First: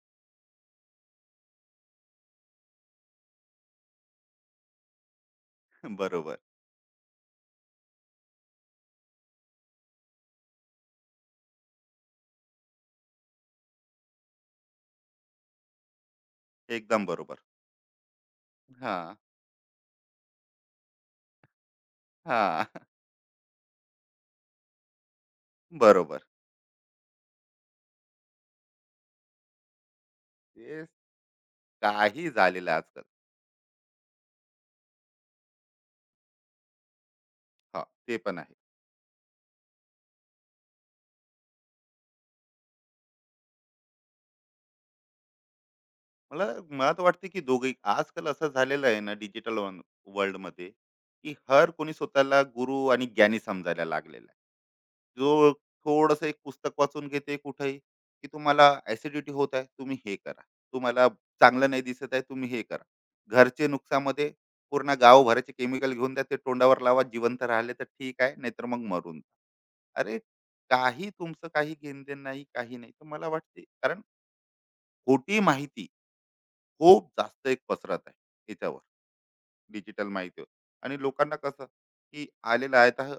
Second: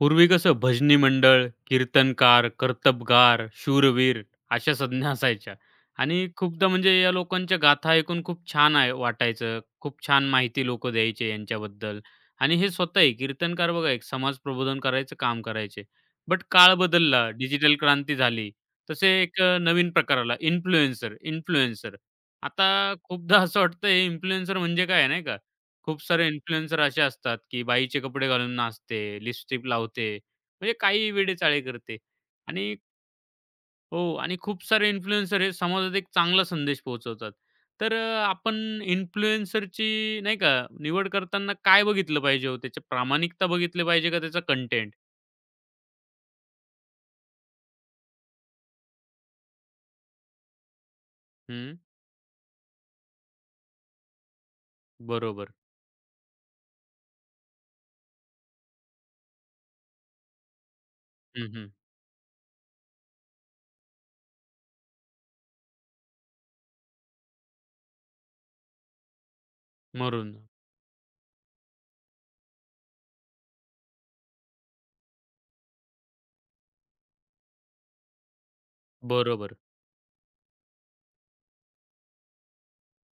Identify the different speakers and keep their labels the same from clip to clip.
Speaker 1: पूर्वी कसं भजनी मंडळ, कीर्तनकार, कर्तबगार, शूरवीर अशा संज्ञा असायच्या आणि
Speaker 2: बरोबर.
Speaker 1: खूपदा म्हणजे या लोकांच्या गाथा ऐकून खूप छान आहे वाटायचं. खूप छान माहिती लोकं द्यायचे यांच्याबद्दल आणि हे स्वतःही कीर्तनकार बघा एक समाज प्रबोधन करायचं काम करायचे. बट काळ
Speaker 2: एकदम
Speaker 1: बदलला,
Speaker 2: बरोबर.
Speaker 1: डिजिटल क्रांती झाली. तसे
Speaker 2: हां,
Speaker 1: एक नवीन प्रकार आला इन्फ्लुएन्सर, इन्फ्लुएन्सर. आता
Speaker 2: हां.
Speaker 1: खूपदा असं वाटतं हे इन्फ्लुएन्सर म्हणजे काय नाही का? खूप
Speaker 2: बरोबर.
Speaker 1: सारे इन्फ्लुएन्सर असे असतात, की बाईचे कपडे घालून नाचते, लिपस्टिक लावते, म्हणजे
Speaker 2: ते
Speaker 1: काही वेडेचाळे करते.
Speaker 2: काही झालेलं
Speaker 1: आणि
Speaker 2: आजकाल.
Speaker 1: हो आणि खूप सारे इन्फ्लुएन्सर हे समाजात एक चांगला संदेश पोहोचवतात.
Speaker 2: हां,
Speaker 1: तर
Speaker 2: ते पण आहे.
Speaker 1: आपण इन्फ्लुएन्सरची नाही का निवड करताना काय बघितलं पाहिजे हो? त्याची प्रामाणिकता बघितली पाहिजे का त्याचा कंटेंट?
Speaker 2: मला मला तर वाटते की दोघे आजकाल असं झालेलं आहे ना, डिजिटल वर्ल्ड मध्ये, की हर
Speaker 1: हं,
Speaker 2: कोणी स्वतःला गुरु आणि ज्ञानी समजायला लागलेला आहे. जो
Speaker 1: बरोबर.
Speaker 2: थोडस एक पुस्तक वाचून घेते कुठेही, की तुम्हाला ऍसिडिटी होत आहे तुम्ही हे करा, तुम्हाला
Speaker 1: हं, हं.
Speaker 2: चांगलं नाही दिसत आहे तुम्ही हे करा, घरचे नुकसामध्ये पूर्ण गावभराचे केमिकल घेऊन द्या, ते तोंडावर लावा, जिवंत राहिले तर ठीक आहे नाहीतर मग मरून जा. अरे
Speaker 1: मरून.
Speaker 2: काही तुमचं काही घेणं नाही काही नाही. तर मला वाटते कारण खोटी माहिती खूप जास्त एक पसरत आहे याच्यावर,
Speaker 1: बरोबर.
Speaker 2: डिजिटल माहितीवर. आणि लोकांना कसं की आलेलं आहे, तर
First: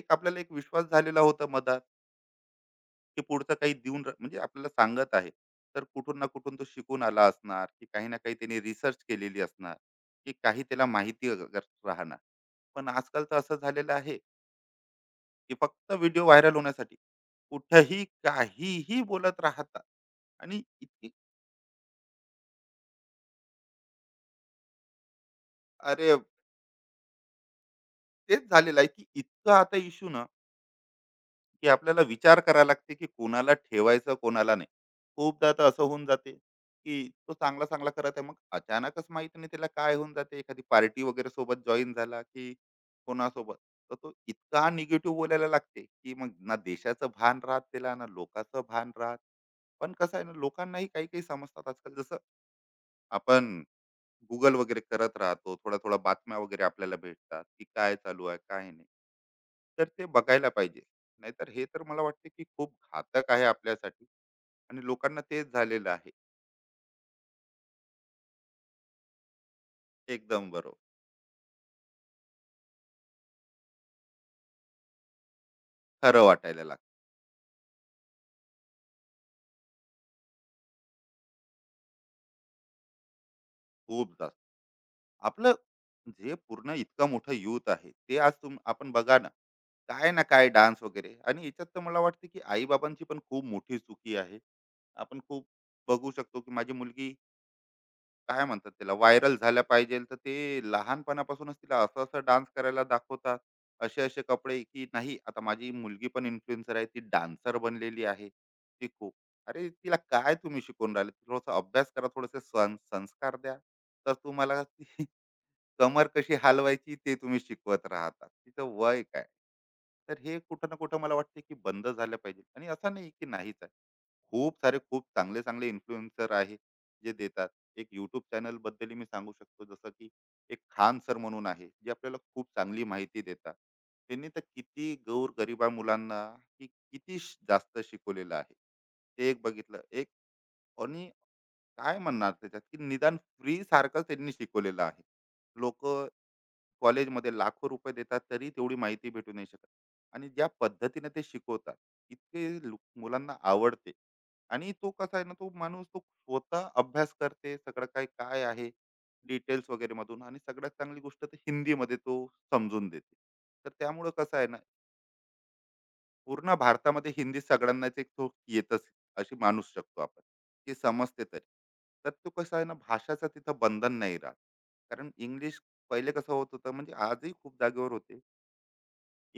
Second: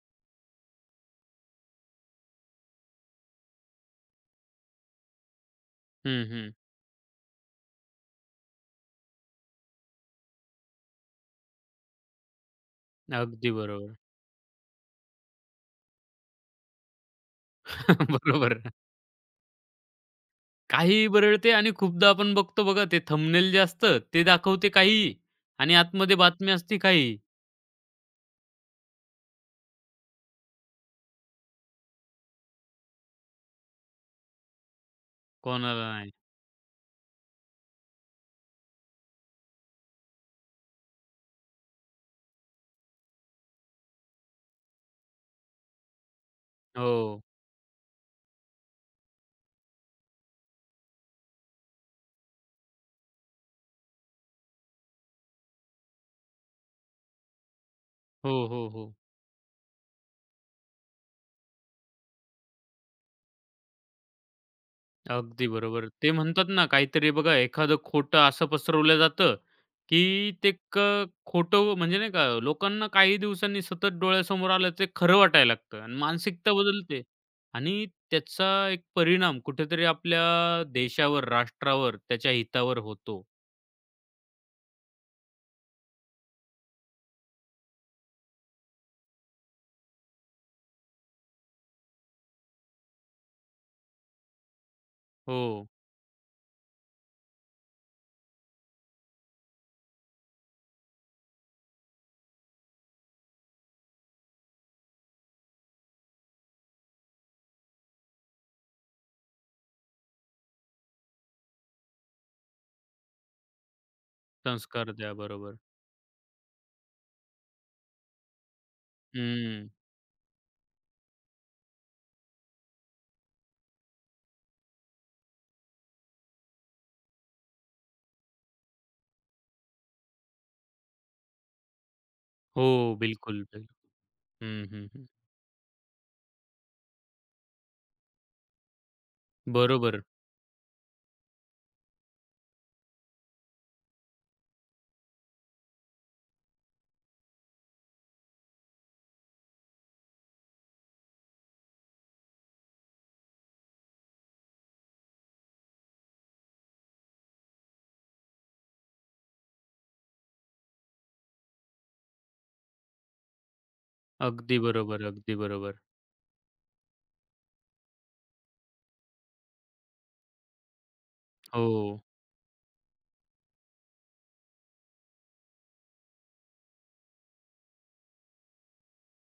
Speaker 2: एक आपल्याला एक विश्वास झालेला होता मधात, की पुढचं काही देऊन म्हणजे आपल्याला सांगत आहे तर कुठून
Speaker 1: हं,
Speaker 2: ना
Speaker 1: हं.
Speaker 2: कुठून तो शिकून आला असणार, की काही ना काही त्याने रिसर्च केलेली असणार, की काही त्याला माहिती अगर राहणार. पण आजकाल तर
Speaker 1: अगदी
Speaker 2: असं झालेलं
Speaker 1: बरोबर.
Speaker 2: आहे, की फक्त व्हिडिओ व्हायरल होण्यासाठी कुठंही
Speaker 1: बरोबर.
Speaker 2: काहीही बोलत राहतात. आणि
Speaker 1: काहीही
Speaker 2: इतकी
Speaker 1: बरळते आणि खूपदा आपण बघतो बघा ते थंबनेल जे असतं ते दाखवते काहीही आणि
Speaker 2: अरे
Speaker 1: आतमध्ये बातमी असते काहीही.
Speaker 2: तेच झालेलं आहे, की इतकं आता इश्यू ना, की आपल्याला विचार करायला लागते की कोणाला ठेवायचं कोणाला नाही. खूपदा तर असं
Speaker 1: कोणाला
Speaker 2: होऊन
Speaker 1: नाही.
Speaker 2: जाते की तो चांगला चांगला करत आहे, मग अचानकच माहित नाही त्याला काय होऊन जाते, एखादी पार्टी वगैरे सोबत जॉईन झाला की कोणासोबत, तर तो इतका निगेटिव्ह बोलायला लागते की मग ना देशाचं
Speaker 1: हो.
Speaker 2: भान राहत त्याला, ना लोकांचं भान राहत. पण कसं आहे ना, लोकांनाही काही काही समजतात आजकाल. जसं आपण गुगल वगैरे करत राहतो, थोड़ा थोड्या बातम्या वगैरे आपल्याला भेटतात की काय चालू आहे
Speaker 1: हो, हो,
Speaker 2: काय नाही,
Speaker 1: हो.
Speaker 2: तर ते बघायला पाहिजे. नाहीतर हे तर मला वाटते की खूप घातक आहे आपल्यासाठी. आणि लोकांना
Speaker 1: अगदी
Speaker 2: तेच
Speaker 1: बरोबर.
Speaker 2: झालेलं आहे.
Speaker 1: ते म्हणतात ना काहीतरी बघा एखादं खोटं असं पसरवलं जातं, की
Speaker 2: एकदम
Speaker 1: ते
Speaker 2: बरोबर.
Speaker 1: क खोटं म्हणजे नाही का लोकांना काही दिवसांनी सतत डोळ्यासमोर आलं ते खरं वाटायला लागतं आणि
Speaker 2: खरं
Speaker 1: मानसिकता
Speaker 2: वाटायला लागतं.
Speaker 1: बदलते आणि त्याचा एक परिणाम कुठेतरी आपल्या देशावर, राष्ट्रावर, त्याच्या हितावर होतो.
Speaker 2: खूप जास्त आपलं जे पूर्ण इतकं मोठं युथ आहे, ते आज आपण बघा ना, काय ना काय डान्स वगैरे. आणि याच्यात तर मला वाटते की आई बाबांची पण खूप मोठी चुकी आहे. आपण खूप
Speaker 1: हो.
Speaker 2: बघू शकतो की माझी मुलगी, काय म्हणतात त्याला व्हायरल झाल्या पाहिजे, तर ते लहानपणापासूनच तिला असं असं डान्स करायला दाखवतात, असे असे कपडे, की नाही आता माझी मुलगी पण इन्फ्लुएन्सर आहे, ती डान्सर बनलेली आहे, ती खूप. अरे तिला काय तुम्ही शिकून राहिले, थोडासा अभ्यास करा, थोडेसे संस्कार द्या, तर तुम्हाला
Speaker 1: संस्कार द्या. बरोबर.
Speaker 2: कमर कशी हलवायची ते तुम्ही शिकवत राहता, तिचं वय काय.
Speaker 1: हम्म.
Speaker 2: तर हे कुठं ना कुठं मला वाटते की बंद झालं पाहिजे. आणि असं नाही की नाहीच आहे, खूप सारे खूप चांगले चांगले इन्फ्लुएन्सर आहे जे देतात. एक यूट्यूब चॅनल बद्दल मी सांगू शकतो, जसं की एक खान सर म्हणून आहे, जे आपल्याला खूप
Speaker 1: हो,
Speaker 2: चांगली माहिती
Speaker 1: बिलकुल,
Speaker 2: देतात.
Speaker 1: बिल
Speaker 2: त्यांनी तर
Speaker 1: हं, हं,
Speaker 2: किती
Speaker 1: हं.
Speaker 2: गौर गरिबा मुलांना, की किती जास्त शिकवलेलं आहे, ते एक बघितलं
Speaker 1: बरोबर.
Speaker 2: एक. आणि काय म्हणणार त्याच्यात, की निदान फ्री सारखं त्यांनी शिकवलेलं आहे. लोक कॉलेजमध्ये लाखो रुपये देतात तरी तेवढी माहिती भेटू नाही शकत. आणि ज्या पद्धतीने ते शिकवतात, इतके मुलांना आवडते. आणि तो कसा आहे ना, तो माणूस तो स्वतः अभ्यास करते सगळं काय काय आहे डिटेल्स वगैरे मधून. आणि सगळ्यात चांगली गोष्ट तर हिंदीमध्ये तो समजून देते. तर त्यामुळं कसं आहे ना,
Speaker 1: अगदी बरोबर, अगदी बरोबर.
Speaker 2: पूर्ण भारतामध्ये हिंदी सगळ्यांनाच एक तो येतच, अशी मानू शकतो आपण, ती समजते तरी.
Speaker 1: हो,
Speaker 2: तर तो कसं आहे ना, भाषाचं तिथं बंधन नाही राहत. कारण इंग्लिश, पहिले कसं होत होतं, म्हणजे आजही खूप जागेवर होते,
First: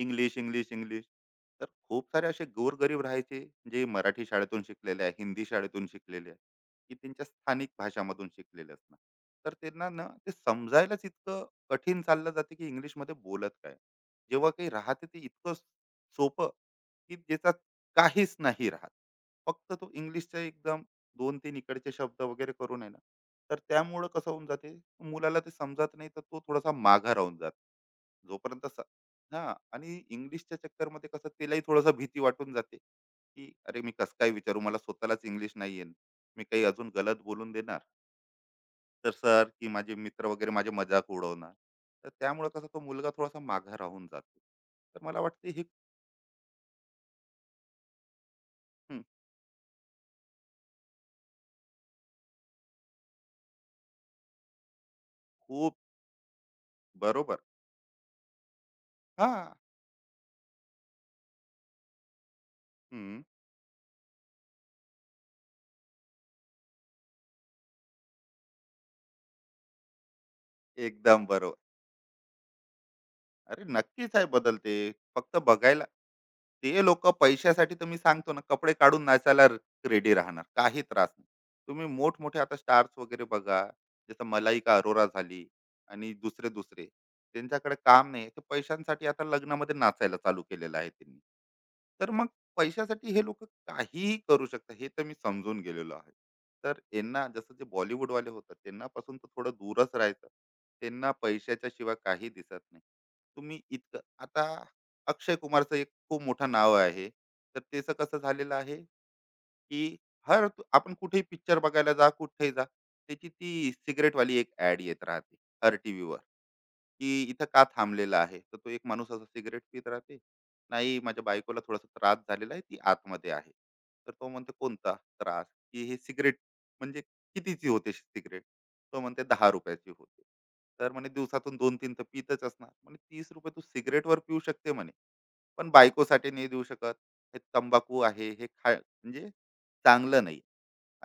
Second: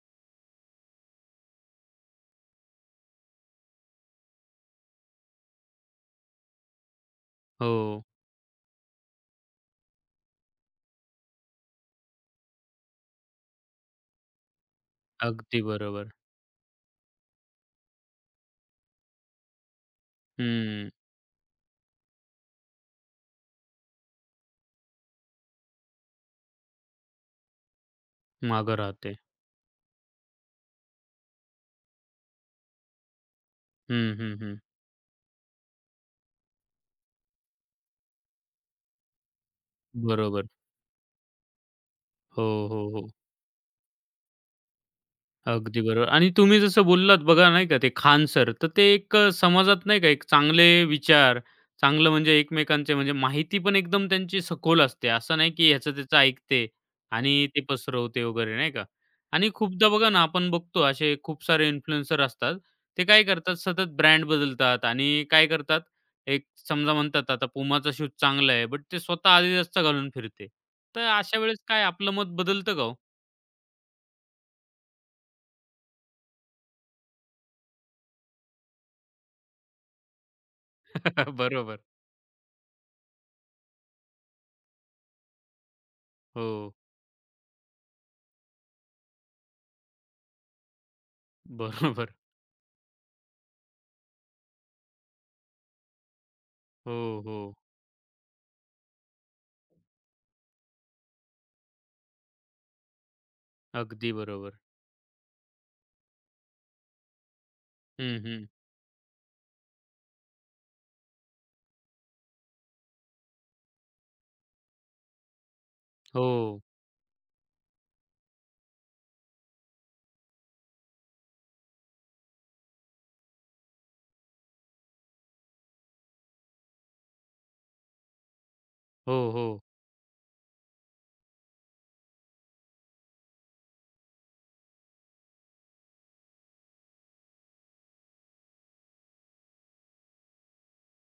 Speaker 2: इंग्लिश, इंग्लिश, इंग्लिश. तर खूप सारे असे गोरगरीब राहायचे, जे मराठी शाळेतून शिकलेले आहे, हिंदी शाळेतून शिकलेले आहे, की त्यांच्या स्थानिक
Speaker 1: हो.
Speaker 2: भाषामधून शिकलेले असणार. तर त्यांना ना ते समजायलाच इतकं कठीण चाललं जाते, की इंग्लिशमध्ये बोलत काय? जेव्हा काही राहते ते इतकं
Speaker 1: अगदी बरोबर.
Speaker 2: सोपं, की ज्याच्यात काहीच नाही राहत. फक्त तो इंग्लिशचा एकदम
Speaker 1: हं.
Speaker 2: 2-3 इकडचे शब्द वगैरे करून आहे ना, तर त्यामुळं कसं होऊन जाते, मुलाला ते समजत नाही, तर तो थोडासा मागे राहून जातो. जोपर्यंत
Speaker 1: मागं
Speaker 2: स-.
Speaker 1: राहते.
Speaker 2: हा आणि इंग्लिशच्या चक्करमध्ये कसं तिलाही थोडंसं भीती वाटून जाते, की अरे मी कसं
Speaker 1: हं,
Speaker 2: काय
Speaker 1: हं, हं.
Speaker 2: विचारू, मला स्वतःलाच इंग्लिश नाही येत, मी काही अजून गलत बोलून देणार, तर सर की माझे मित्र
Speaker 1: बरोबर.
Speaker 2: वगैरे माझे मजाक उडवणार. तर
Speaker 1: हो,
Speaker 2: त्यामुळे कसा तो
Speaker 1: हो, हो.
Speaker 2: मुलगा थोडासा माघा राहून जातो. तर मला वाटते हे.
Speaker 1: अगदी बरोबर आणि तुम्ही जसं बोललात बघा नाही का ते खान सर, तर ते
Speaker 2: हं,
Speaker 1: एक समाजात नाही का एक चांगले विचार, चांगलं म्हणजे एकमेकांचे म्हणजे माहिती पण एकदम त्यांची सखोल असते. असं नाही की
Speaker 2: खूप
Speaker 1: ह्याचं त्याचं ऐकते
Speaker 2: बरोबर.
Speaker 1: आणि ते पसरवते वगैरे नाही का?
Speaker 2: हा.
Speaker 1: आणि खूपदा बघा ना आपण बघतो असे खूप सारे इन्फ्लुएन्सर असतात. ते
Speaker 2: हं,
Speaker 1: काय करतात सतत ब्रँड बदलतात आणि काय करतात एक समजा म्हणतात आता Pumaचा शूज चांगला आहे, बट ते स्वतः Adidasचा घालून फिरते. तर
Speaker 2: एकदम
Speaker 1: अशा
Speaker 2: बरोबर.
Speaker 1: वेळेस काय आपलं मत बदलतं का हो?
Speaker 2: अरे नक्कीच आहे बदलते. फक्त बघायला, ते लोकं पैशासाठी तर मी सांगतो ना, कपडे काढून नाचायला रेडी राहणार. काही त्रास नाही.
Speaker 1: बरोबर.
Speaker 2: तुम्ही मोठमोठे आता स्टार्स वगैरे बघा. जसं मलाइका अरोरा झाली आणि
Speaker 1: हो.
Speaker 2: दुसरे-दुसरे. त्यांच्याकडे काम नाही. ते पैशांसाठी आता लग्नामध्ये नाचायला चालू केलेलं आहे त्यांनी. तर
Speaker 1: बरोबर.
Speaker 2: मग पैशासाठी हे लोकं काहीही करू शकतात, हे तर मी समजून गेलेलो आहे. तर
Speaker 1: हो,
Speaker 2: यांना जसं
Speaker 1: हो.
Speaker 2: जे बॉलिवूडवाले होतात, त्यांनापासून तर थोडं दूरच राहायचं. त्यांना पैशाच्या शिवाय काही दिसत नाही. तुम्ही इतकं
Speaker 1: अगदी
Speaker 2: आता
Speaker 1: बरोबर.
Speaker 2: अक्षय कुमारचं एक खूप मोठं नाव आहे, तर त्याचं कसं
Speaker 1: हं, हं.
Speaker 2: झालेलं आहे, की हर आपण कुठेही पिक्चर बघायला जा कुठेही जा, त्याची ती सिगरेटवाली एक ऍड येत राहते, हर टी व्हीवर,
Speaker 1: हो,
Speaker 2: की इथं का थांबलेला आहे, तर तो एक माणूस असा सिगरेट पित राहते, नाही माझ्या बायकोला थोडासा त्रास झालेला आहे, ती आतमध्ये आहे. तर तो म्हणते कोणता त्रास? की हे सिगरेट, म्हणजे कितीची होते सिगरेट? तो म्हणते
Speaker 1: हो,
Speaker 2: दहा
Speaker 1: हो.
Speaker 2: रुपयाची होते. तर म्हणे दिवसातून दोन तीन तर पितच असणार, म्हणे 30 रुपये तू सिगरेटवर पिऊ शकते म्हणे, पण बायकोसाठी नाही देऊ शकत. हे तंबाखू आहे हे खा, म्हणजे चांगलं नाही,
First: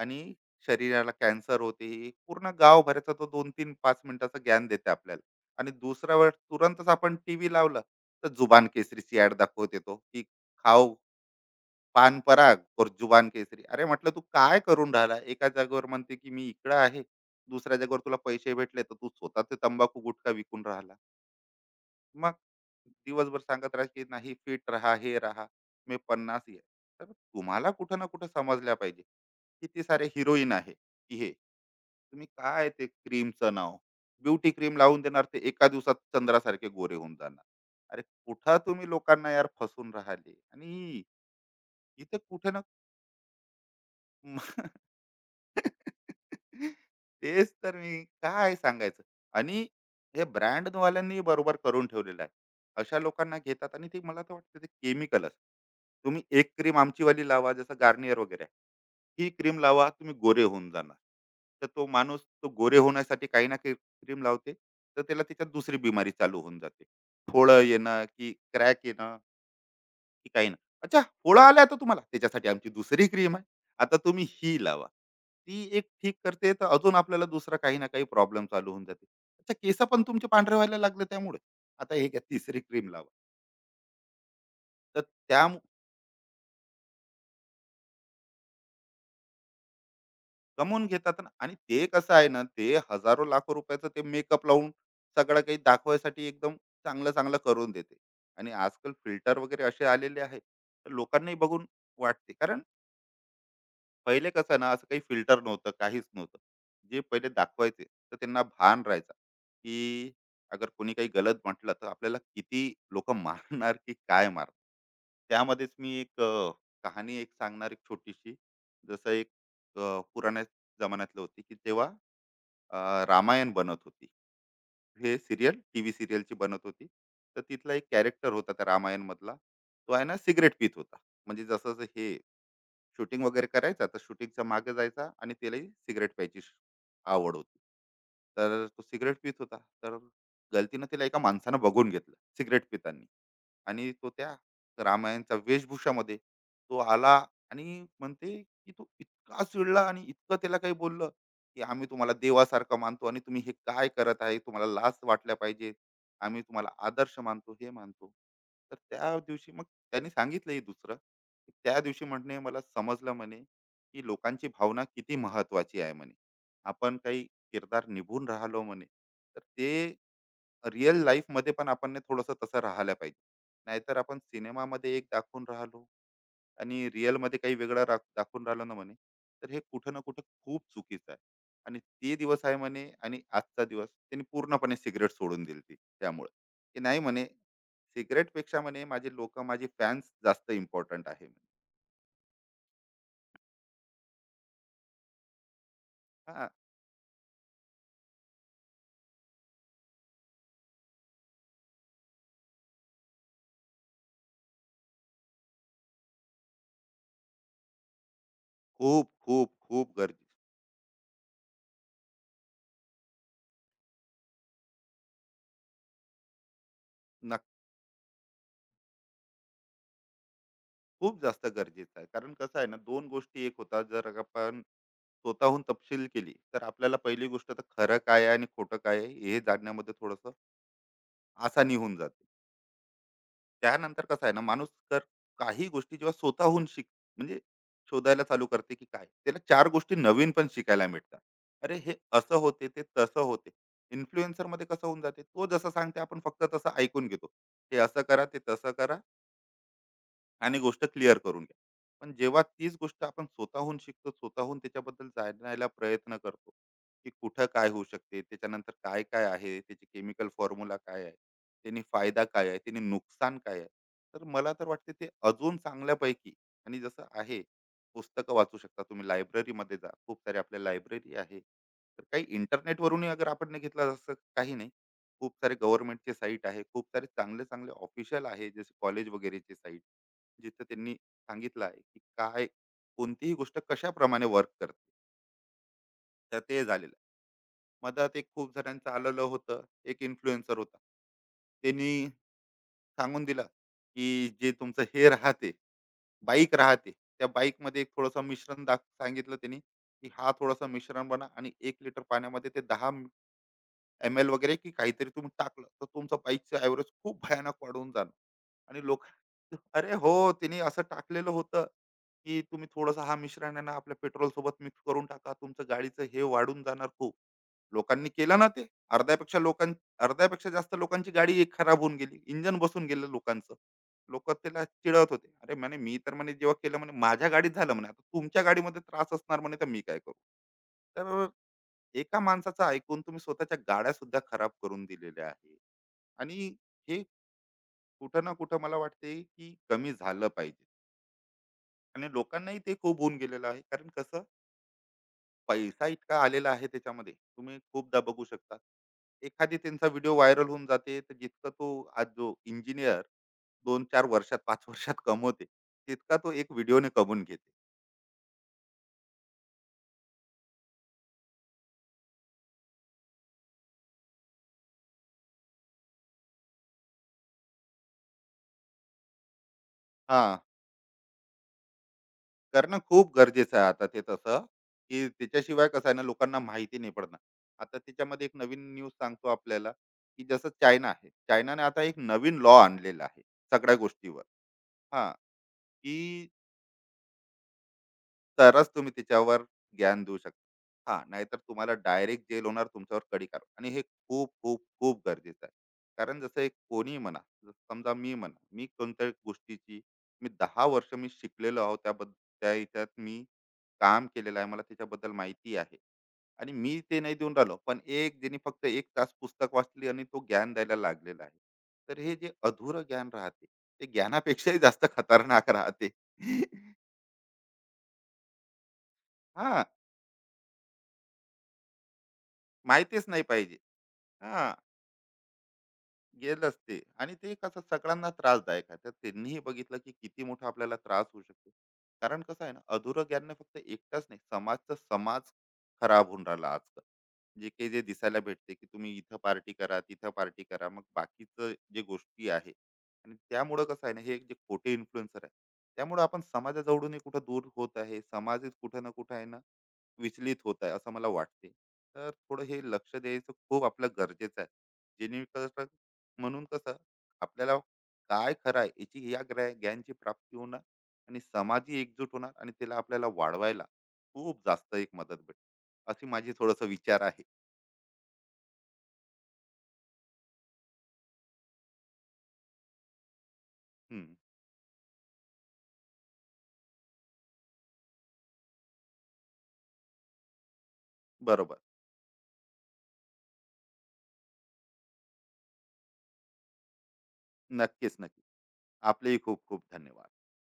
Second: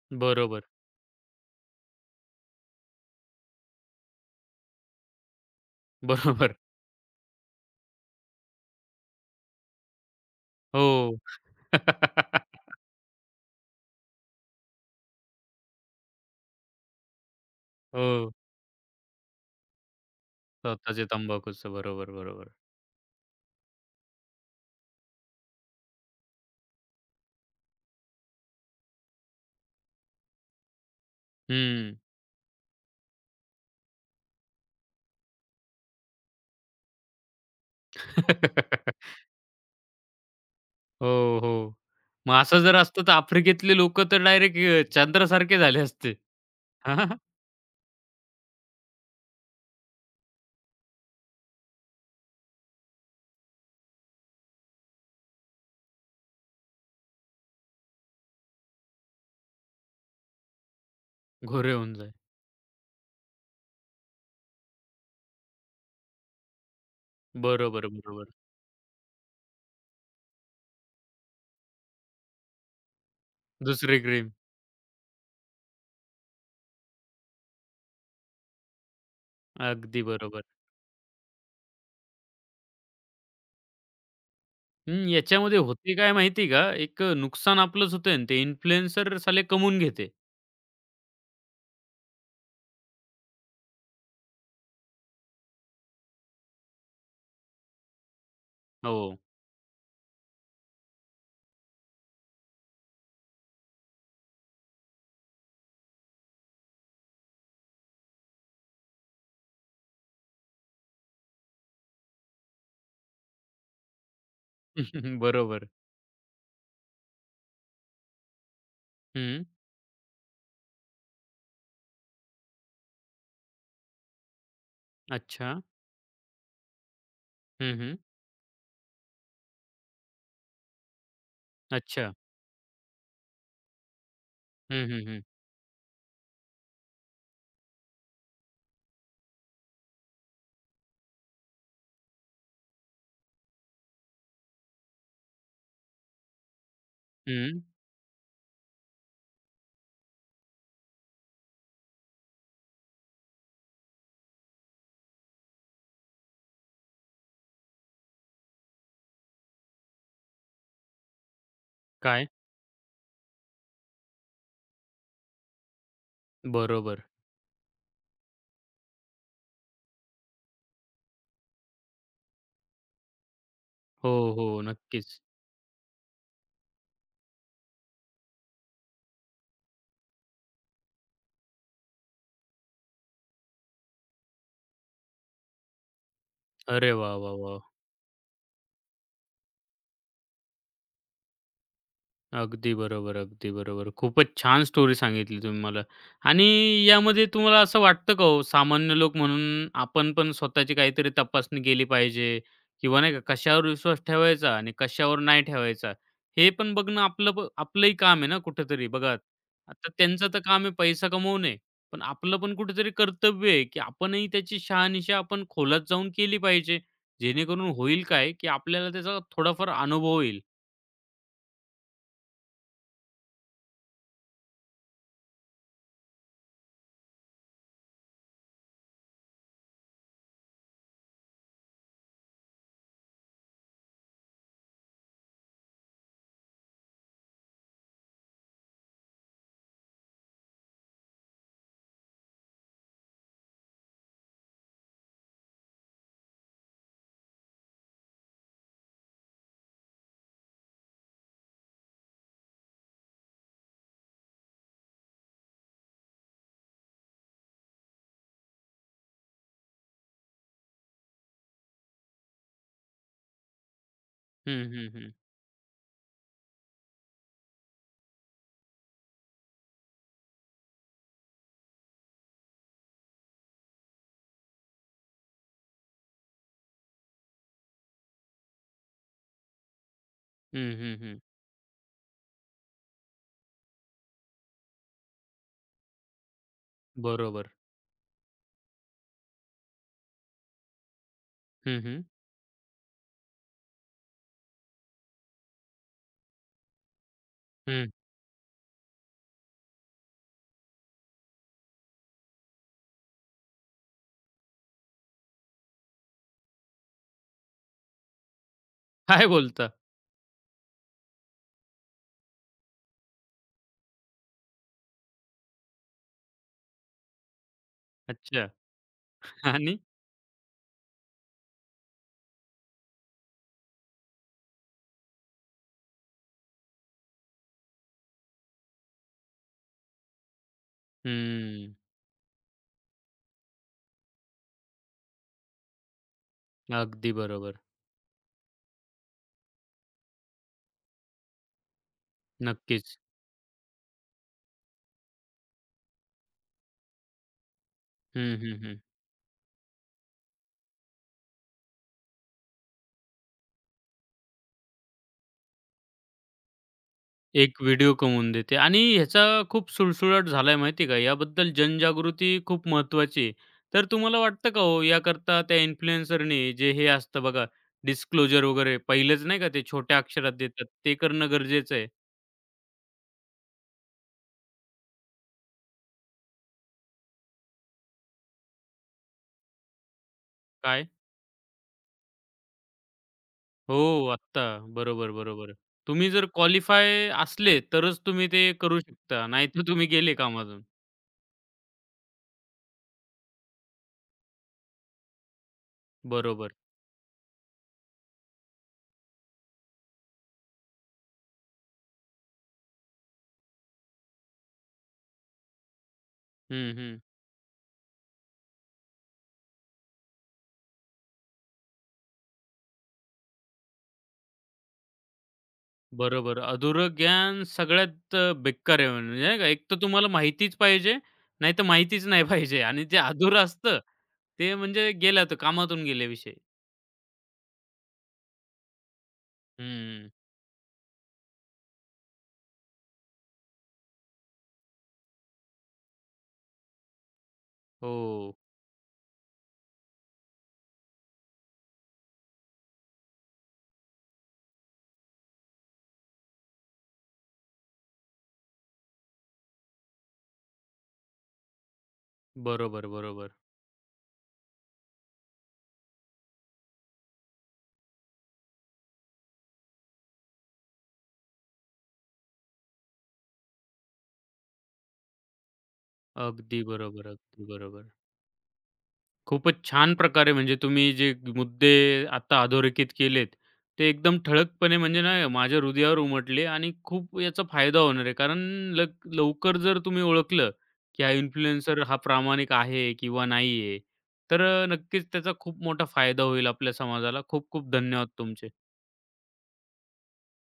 Speaker 2: आणि
Speaker 1: बरोबर,
Speaker 2: शरीराला कॅन्सर होते. हे पूर्ण गावभराचा तो दोन तीन पाच मिनिटाचं ज्ञान देते आपल्याला. आणि दुसऱ्या वेळ
Speaker 1: बरोबर.
Speaker 2: तुरंतच आपण टीव्ही लावलं, तर जुबान केसरीची ऍड दाखवते तो, की खाऊ
Speaker 1: हो.
Speaker 2: पान पराग और जुबान केसरी. अरे म्हटलं तू काय करून राहिला, एका जागेवर म्हणते की मी इकडं आहे, दुसऱ्या जागेवर तुला
Speaker 1: हो.
Speaker 2: पैसे भेटले तर तू स्वतः ते तंबाखू गुटखा विकून राहिला.
Speaker 1: स्वतःचे तंबाखूचं. बरोबर,
Speaker 2: मग
Speaker 1: बरोबर.
Speaker 2: दिवसभर सांगत राहा की नाही फिट राहा हे राहा, मी पन्नास आहे. तर तुम्हाला कुठं ना कुठं समजल्या पाहिजे. किती सारे हिरोईन आहे की हे
Speaker 1: हं.
Speaker 2: तुम्ही काय ते क्रीमचं नाव, ब्युटी क्रीम लावून देणार, ते एका दिवसात चंद्रासारखे गोरे होऊन जाणार. अरे कुठं तुम्ही लोकांना यार फसून राहिले, आणि
Speaker 1: हो, हो.
Speaker 2: इथे
Speaker 1: मग
Speaker 2: कुठे
Speaker 1: असं
Speaker 2: ना.
Speaker 1: जर असतं तर आफ्रिकेतले लोकं तर डायरेक्ट चंद्रासारखे झाले असते.
Speaker 2: तेच तर मी काय सांगायचं. आणि हे ब्रँड वाल्यांनी बरोबर करून ठेवलेलं आहे, अशा लोकांना घेतात, आणि ते मला तर वाटतं ते केमिकल असतं. तुम्ही एक क्रीम आमची वाली लावा, जसं गार्नियर वगैरे आहे, ही क्रीम लावा तुम्ही गोरे होऊन जाणार. तर
Speaker 1: गोरे
Speaker 2: तो
Speaker 1: होऊन जाय.
Speaker 2: माणूस तो गोरे होण्यासाठी काही ना काही क्रीम लावते, तर त्याला त्याच्यात दुसरी बिमारी चालू होऊन जाते, फोळं
Speaker 1: बरोबर,
Speaker 2: येणं
Speaker 1: बरोबर.
Speaker 2: की क्रॅक येणं की काही नाही. अच्छा फोडा आल्या तर तुम्हाला त्याच्यासाठी आमची दुसरी क्रीम आहे, आता
Speaker 1: दुसरी
Speaker 2: तुम्ही
Speaker 1: क्रीम.
Speaker 2: ही लावा. ती एक ठीक करते तर अजून आपल्याला दुसरा काही ना काही प्रॉब्लेम चालू होऊन जाते. अच्छा केस पण
Speaker 1: अगदी
Speaker 2: तुमचे
Speaker 1: बरोबर.
Speaker 2: पांढरे व्हायला लागले त्यामुळे आता हे घ्या तिसरी क्रीम लावा. तर
Speaker 1: हं,
Speaker 2: त्या
Speaker 1: याच्यामध्ये होते काय माहिती का? एक नुकसान आपलंच होतंय आणि ते इन्फ्लुएन्सर साले कमवून घेते.
Speaker 2: कमवून घेतात ना. आणि ते कसं आहे ना, ते हजारो लाखो रुपयाचं ते मेकअप लावून सगळं काही दाखवायसाठी एकदम चांगलं चांगलं करून देते. आणि आजकाल
Speaker 1: हो.
Speaker 2: फिल्टर वगैरे असे आलेले आहे, तर लोकांनाही बघून वाटते. कारण पहिले कसं ना, असं काही फिल्टर नव्हतं, काहीच नव्हतं. जे पहिले दाखवायचे तर त्यांना भान राहायचा, की अगर कोणी काही गलत म्हटलं तर आपल्याला किती लोक मारणार की काय मारणार.
Speaker 1: बरोबर.
Speaker 2: त्यामध्येच मी एक कहाणी एक सांगणार एक छोटीशी. जसं एक
Speaker 1: हं.
Speaker 2: पुराण्या जमान्यातलं होती, की तेव्हा अ, रामायण बनत होती, हे
Speaker 1: अच्छा.
Speaker 2: सिरियल टी व्ही सिरियलची बनत होती. तर तिथला
Speaker 1: हं,
Speaker 2: एक
Speaker 1: हं.
Speaker 2: कॅरेक्टर होता त्या रामायण मधला, तो आहे ना सिगरेट पित होता. म्हणजे जसं जसं हे
Speaker 1: अच्छा.
Speaker 2: शूटिंग वगैरे करायचा तर शूटिंगच्या मागे
Speaker 1: हं, हं,
Speaker 2: जायचा,
Speaker 1: हं.
Speaker 2: आणि त्यालाही सिगरेट प्यायची आवड होती. तर तो सिगरेट पित होता. तर गलतीनं त्याला एका माणसानं बघून घेतलं सिगरेट पितानी, आणि तो त्या रामायणच्या वेशभूषामध्ये तो आला.
Speaker 1: हं.
Speaker 2: आणि म्हणते की तो इतका चिडला आणि इतकं त्याला काही बोललं, की आम्ही तुम्हाला देवासारखं मानतो आणि तुम्ही हे काय करत आहे, तुम्हाला लाज वाटल्या पाहिजे, आम्ही तुम्हाला आदर्श मानतो हे मानतो. तर त्या दिवशी मग त्यांनी सांगितलंही दुसरं. की त्या दिवशी
Speaker 1: काय?
Speaker 2: म्हणे मला समजलं म्हणे, की लोकांची भावना किती महत्त्वाची आहे म्हणे. आपण
Speaker 1: बरोबर.
Speaker 2: काही किरदार निभून राहिलो म्हणे, तर ते रिअल लाईफमध्ये पण आपण ना थोडंसं तसं राहायला पाहिजे. नाहीतर
Speaker 1: हो,
Speaker 2: आपण
Speaker 1: हो.
Speaker 2: सिनेमामध्ये एक
Speaker 1: नक्कीच.
Speaker 2: दाखवून राहिलो आणि रिअलमध्ये काही वेगळं दाखवून राहिलो ना म्हणे, तर हे कुठं ना कुठं खूप चुकीचं आहे. आणि ते दिवस आहे म्हणे आणि आजचा दिवस त्यांनी पूर्णपणे सिगारेट सोडून दिली होती त्यामुळे. की
Speaker 1: अरे
Speaker 2: नाही
Speaker 1: वाह,
Speaker 2: म्हणे
Speaker 1: वाह, वाह!
Speaker 2: सिगरेट पेक्षा म्हणे माझे लोक माझे फॅन्स जास्त इम्पॉर्टंट आहे म्हणे.
Speaker 1: अगदी बरोबर, अगदी बरोबर. खूपच छान स्टोरी सांगितली तुम्ही मला आणि
Speaker 2: हा.
Speaker 1: यामध्ये तुम्हाला असं वाटतं का हो, सामान्य लोक म्हणून आपण पण स्वतःची काहीतरी तपासणी केली पाहिजे किंवा नाही का, कशावर विश्वास ठेवायचा आणि कशावर नाही ठेवायचा, हे पण बघणं आपलंही काम आहे ना कुठेतरी.
Speaker 2: खूप
Speaker 1: बघा,
Speaker 2: खूप खूप
Speaker 1: आता
Speaker 2: गरजे
Speaker 1: त्यांचं तर काम आहे पैसा कमवणे, पण आपलं पण कुठेतरी कर्तव्य आहे, की आपणही त्याची शहानिशा आपण खोलात जाऊन केली पाहिजे.
Speaker 2: नक
Speaker 1: जेणेकरून होईल काय, की आपल्याला त्याचा थोडाफार अनुभव येईल.
Speaker 2: खूप जास्त गरजेचं आहे. कारण कसं आहे ना, दोन गोष्टी एक होतात. जर आपण स्वतःहून तपशील केली तर आपल्याला पहिली गोष्ट तर खरं काय आहे आणि खोटं काय आहे हे जाणण्यामध्ये थोडंसं आसानी होऊन जाते. त्यानंतर कसं आहे ना, माणूस तर काही गोष्टी जेव्हा स्वतःहून म्हणजे शोधायला चालू करते, की काय त्याला चार गोष्टी नवीन पण शिकायला मिळतात. अरे हे असं होते ते तसं होते. इन्फ्लुएन्सर मध्ये कसं होऊन जाते, तो जसं सांगते आपण फक्त तसं ऐकून घेतो, हे असं करा ते तसं करा, आणि गोष्ट क्लिअर करून घ्या. पण जेव्हा तीच गोष्ट आपण स्वतःहून शिकतो, स्वतःहून त्याच्याबद्दल जाणायला प्रयत्न करतो, की कुठं काय होऊ शकते, त्याच्यानंतर काय काय आहे, त्याचे केमिकल फॉर्म्युला काय आहे, त्याने फायदा काय आहे त्याने नुकसान काय आहे, तर मला
Speaker 1: हं,
Speaker 2: तर
Speaker 1: हं,
Speaker 2: वाटते ते
Speaker 1: हं.
Speaker 2: अजून चांगल्यापैकी. आणि जसं आहे, पुस्तकं वाचू शकता तुम्ही, लायब्ररीमध्ये जा, खूप सारे आपल्या लायब्ररी आहे, तर काही इंटरनेटवरूनही अगर आपण नाही घेतला जसं काही नाही. खूप सारे गव्हर्नमेंटचे साईट आहे, खूप सारे चांगले चांगले ऑफिशियल आहे, जसे कॉलेज वगैरेचे साईट, जिथं
Speaker 1: हं,
Speaker 2: त्यांनी
Speaker 1: हं, हं.
Speaker 2: सांगितलं आहे की काय कोणतीही गोष्ट कशाप्रमाणे वर्क करते, तर ते झालेलं आहे.
Speaker 1: बरोबर.
Speaker 2: मधात एक खूप जणांचं आलेलं होतं, एक इन्फ्लुएन्सर होता,
Speaker 1: हं, हं.
Speaker 2: त्यांनी सांगून दिलं की जे तुमचं हे राहते, बाईक राहते, त्या बाईकमध्ये एक
Speaker 1: हं.
Speaker 2: थोडंसं मिश्रण सांगितलं त्यांनी, की हा थोडासा मिश्रण बना आणि एक लिटर पाण्यामध्ये ते 10 ml वगैरे की काहीतरी तुम्ही टाकलं, तर तुमचं बाईकचं ॲव्हरेज खूप भयानक वाढून जाणार. आणि लोक,
Speaker 1: काय बोलता?
Speaker 2: अरे हो, तिने असं टाकलेलं होतं, की तुम्ही थोडंसं हा मिश्रण आहे ना आपल्या पेट्रोल सोबत मिक्स करून टाका, तुमचं गाडीचं हे वाढून जाणार खूप. लोकांनी केलं ना
Speaker 1: अच्छा.
Speaker 2: ते, अर्ध्यापेक्षा लोकां,
Speaker 1: आणि?
Speaker 2: अर्ध्यापेक्षा जास्त लोकांची गाडी एक खराब होऊन गेली, इंजन बसून गेलं लोकांचं. लोक त्याला चिडवत होते, अरे म्हणे मी तर म्हणे जेव्हा केलं म्हणे माझ्या गाडीत झालं म्हणे, आता तुमच्या गाडीमध्ये त्रास असणार म्हणे, तर मी काय करू. तर
Speaker 1: हम्म.
Speaker 2: एका माणसाचं ऐकून तुम्ही स्वतःच्या गाड्या सुद्धा खराब करून दिलेल्या आहे. आणि हे
Speaker 1: अगदी बरोबर.
Speaker 2: कुठं ना कुठं मला वाटते की कमी झालं पाहिजे. आणि लोकांनाही ते
Speaker 1: नक्कीच.
Speaker 2: खूप होऊन गेलेलं आहे. कारण कसं, पैसा इतका आलेला आहे त्याच्यामध्ये. तुम्ही खूपदा बघू
Speaker 1: हं,
Speaker 2: शकता,
Speaker 1: हं, हं.
Speaker 2: एखादी त्यांचा व्हिडिओ व्हायरल होऊन जाते, तर जितका तो आज जो इंजिनियर दोन चार वर्षात पाच वर्षात कमवते, तितका तो एक व्हिडिओने कमवून घेते.
Speaker 1: एक व्हिडिओ कमवून देते आणि ह्याचा खूप सुळसुळाट झालाय माहिती का? याबद्दल जनजागृती खूप महत्त्वाची आहे. तर तुम्हाला वाटतं का हो याकरता त्या इन्फ्लुएन्सरनी जे हे असतं बघा डिस्क्लोजर वगैरे पहिलेच नाही का ते छोट्या
Speaker 2: हा,
Speaker 1: अक्षरात देतात, ते करणं गरजेचं आहे?
Speaker 2: करणं खूप गरजेचं आहे आता ते तसं, की त्याच्याशिवाय कसं आहे ना लोकांना माहिती नाही पडणार. आता त्याच्यामध्ये एक नवीन न्यूज सांगतो आपल्याला, की जसं
Speaker 1: काय?
Speaker 2: चायना आहे. चायनाने आता एक नवीन लॉ आणलेला आहे सगळ्या
Speaker 1: हो,
Speaker 2: गोष्टीवर.
Speaker 1: आत्ता.
Speaker 2: हां,
Speaker 1: बरोबर, बरोबर. तुम्ही जर
Speaker 2: की
Speaker 1: क्वालिफाय असले, तरच तुम्ही ते
Speaker 2: तरच
Speaker 1: करू
Speaker 2: तुम्ही
Speaker 1: शकता.
Speaker 2: तिच्यावर
Speaker 1: नाहीतर तुम्ही
Speaker 2: ज्ञान
Speaker 1: गेले
Speaker 2: देऊ
Speaker 1: कामातून.
Speaker 2: शकता, हा. नाहीतर तुम्हाला डायरेक्ट जेल होणार, तुमच्यावर कडी कार. आणि हे खूप खूप खूप गरजेचं आहे. कारण जसं
Speaker 1: बरोबर.
Speaker 2: एक कोणी म्हणा, जसं समजा मी म्हणा, मी कोणत्या गोष्टीची, मी 10 वर्ष मी शिकलेलो आहो त्याबद्दल, त्या याच्यात मी काम केलेलं आहे, मला त्याच्याबद्दल माहिती आहे, आणि
Speaker 1: हं,
Speaker 2: मी ते
Speaker 1: हं.
Speaker 2: नाही देऊन राहिलो, पण एक ज्यांनी फक्त एक तास पुस्तक वाचली आणि तो ज्ञान द्यायला लागलेला आहे, तर हे जे अधुरं ज्ञान राहते, ते ज्ञानापेक्षाही जास्त खतरनाक राहते.
Speaker 1: बरोबर. अधुरं ज्ञान सगळ्यात बेकार आहे म्हणजे नाही का.
Speaker 2: हा.
Speaker 1: एक तर तुम्हाला माहितीच पाहिजे, नाहीतर माहितीच नाही पाहिजे आणि जे
Speaker 2: माहितीच नाही
Speaker 1: अधुरं
Speaker 2: पाहिजे.
Speaker 1: असतं,
Speaker 2: हां,
Speaker 1: ते म्हणजे गेलं तर कामातून गेल्याविषयी.
Speaker 2: गेलंच ते. आणि ते कसं सगळ्यांना त्रासदायक आहे, तर त्यांनीही बघितलं की
Speaker 1: हं.
Speaker 2: किती मोठा आपल्याला त्रास होऊ शकतो. कारण कसं आहे ना, अधुरं ज्ञानने फक्त एकटाच नाही, समाजचा समाज खराब होऊन राहिला आजकाल. जे काही जे दिसायला
Speaker 1: हो.
Speaker 2: भेटते, की तुम्ही इथं पार्टी करा तिथं पार्टी करा, मग बाकीचं जे गोष्टी आहे. आणि त्यामुळं कसं आहे ना, हे एक जे खोटे इन्फ्लुएन्सर आहे, त्यामुळे आपण समाजाजवळूनही कुठं दूर होत आहे, समाजच कुठं ना कुठं आहे ना विचलित होत आहे, असं मला वाटते. तर थोडं हे
Speaker 1: बरोबर,
Speaker 2: लक्ष द्यायचं
Speaker 1: बरोबर.
Speaker 2: खूप आपलं गरजेचं आहे. जेणे म्हणून कसं आपल्याला काय खरं आहे याची या ज्ञानची प्राप्ती होणार, आणि समाजी एकजूट होणार, आणि तिला आपल्याला वाढवायला खूप जास्त एक मदत भेटते, अशी माझी
Speaker 1: अगदी
Speaker 2: थोडस विचार
Speaker 1: बरोबर,
Speaker 2: आहे.
Speaker 1: अगदी बरोबर. खूपच छान प्रकारे म्हणजे तुम्ही जे मुद्दे आता अधोरेखित केलेत, ते
Speaker 2: हम्म,
Speaker 1: एकदम ठळकपणे म्हणजे ना माझ्या हृदयावर उमटले आणि खूप याचा फायदा होणार आहे. कारण लवकर जर तुम्ही ओळखलं, की हा
Speaker 2: बरोबर.
Speaker 1: इन्फ्लुएन्सर हा प्रामाणिक आहे किंवा नाही आहे, तर नक्कीच त्याचा खूप मोठा फायदा होईल आपल्या समाजाला. खूप खूप
Speaker 2: नक्कीच
Speaker 1: धन्यवाद
Speaker 2: नक्की
Speaker 1: तुमचे.
Speaker 2: आपलेही खूप खूप धन्यवाद.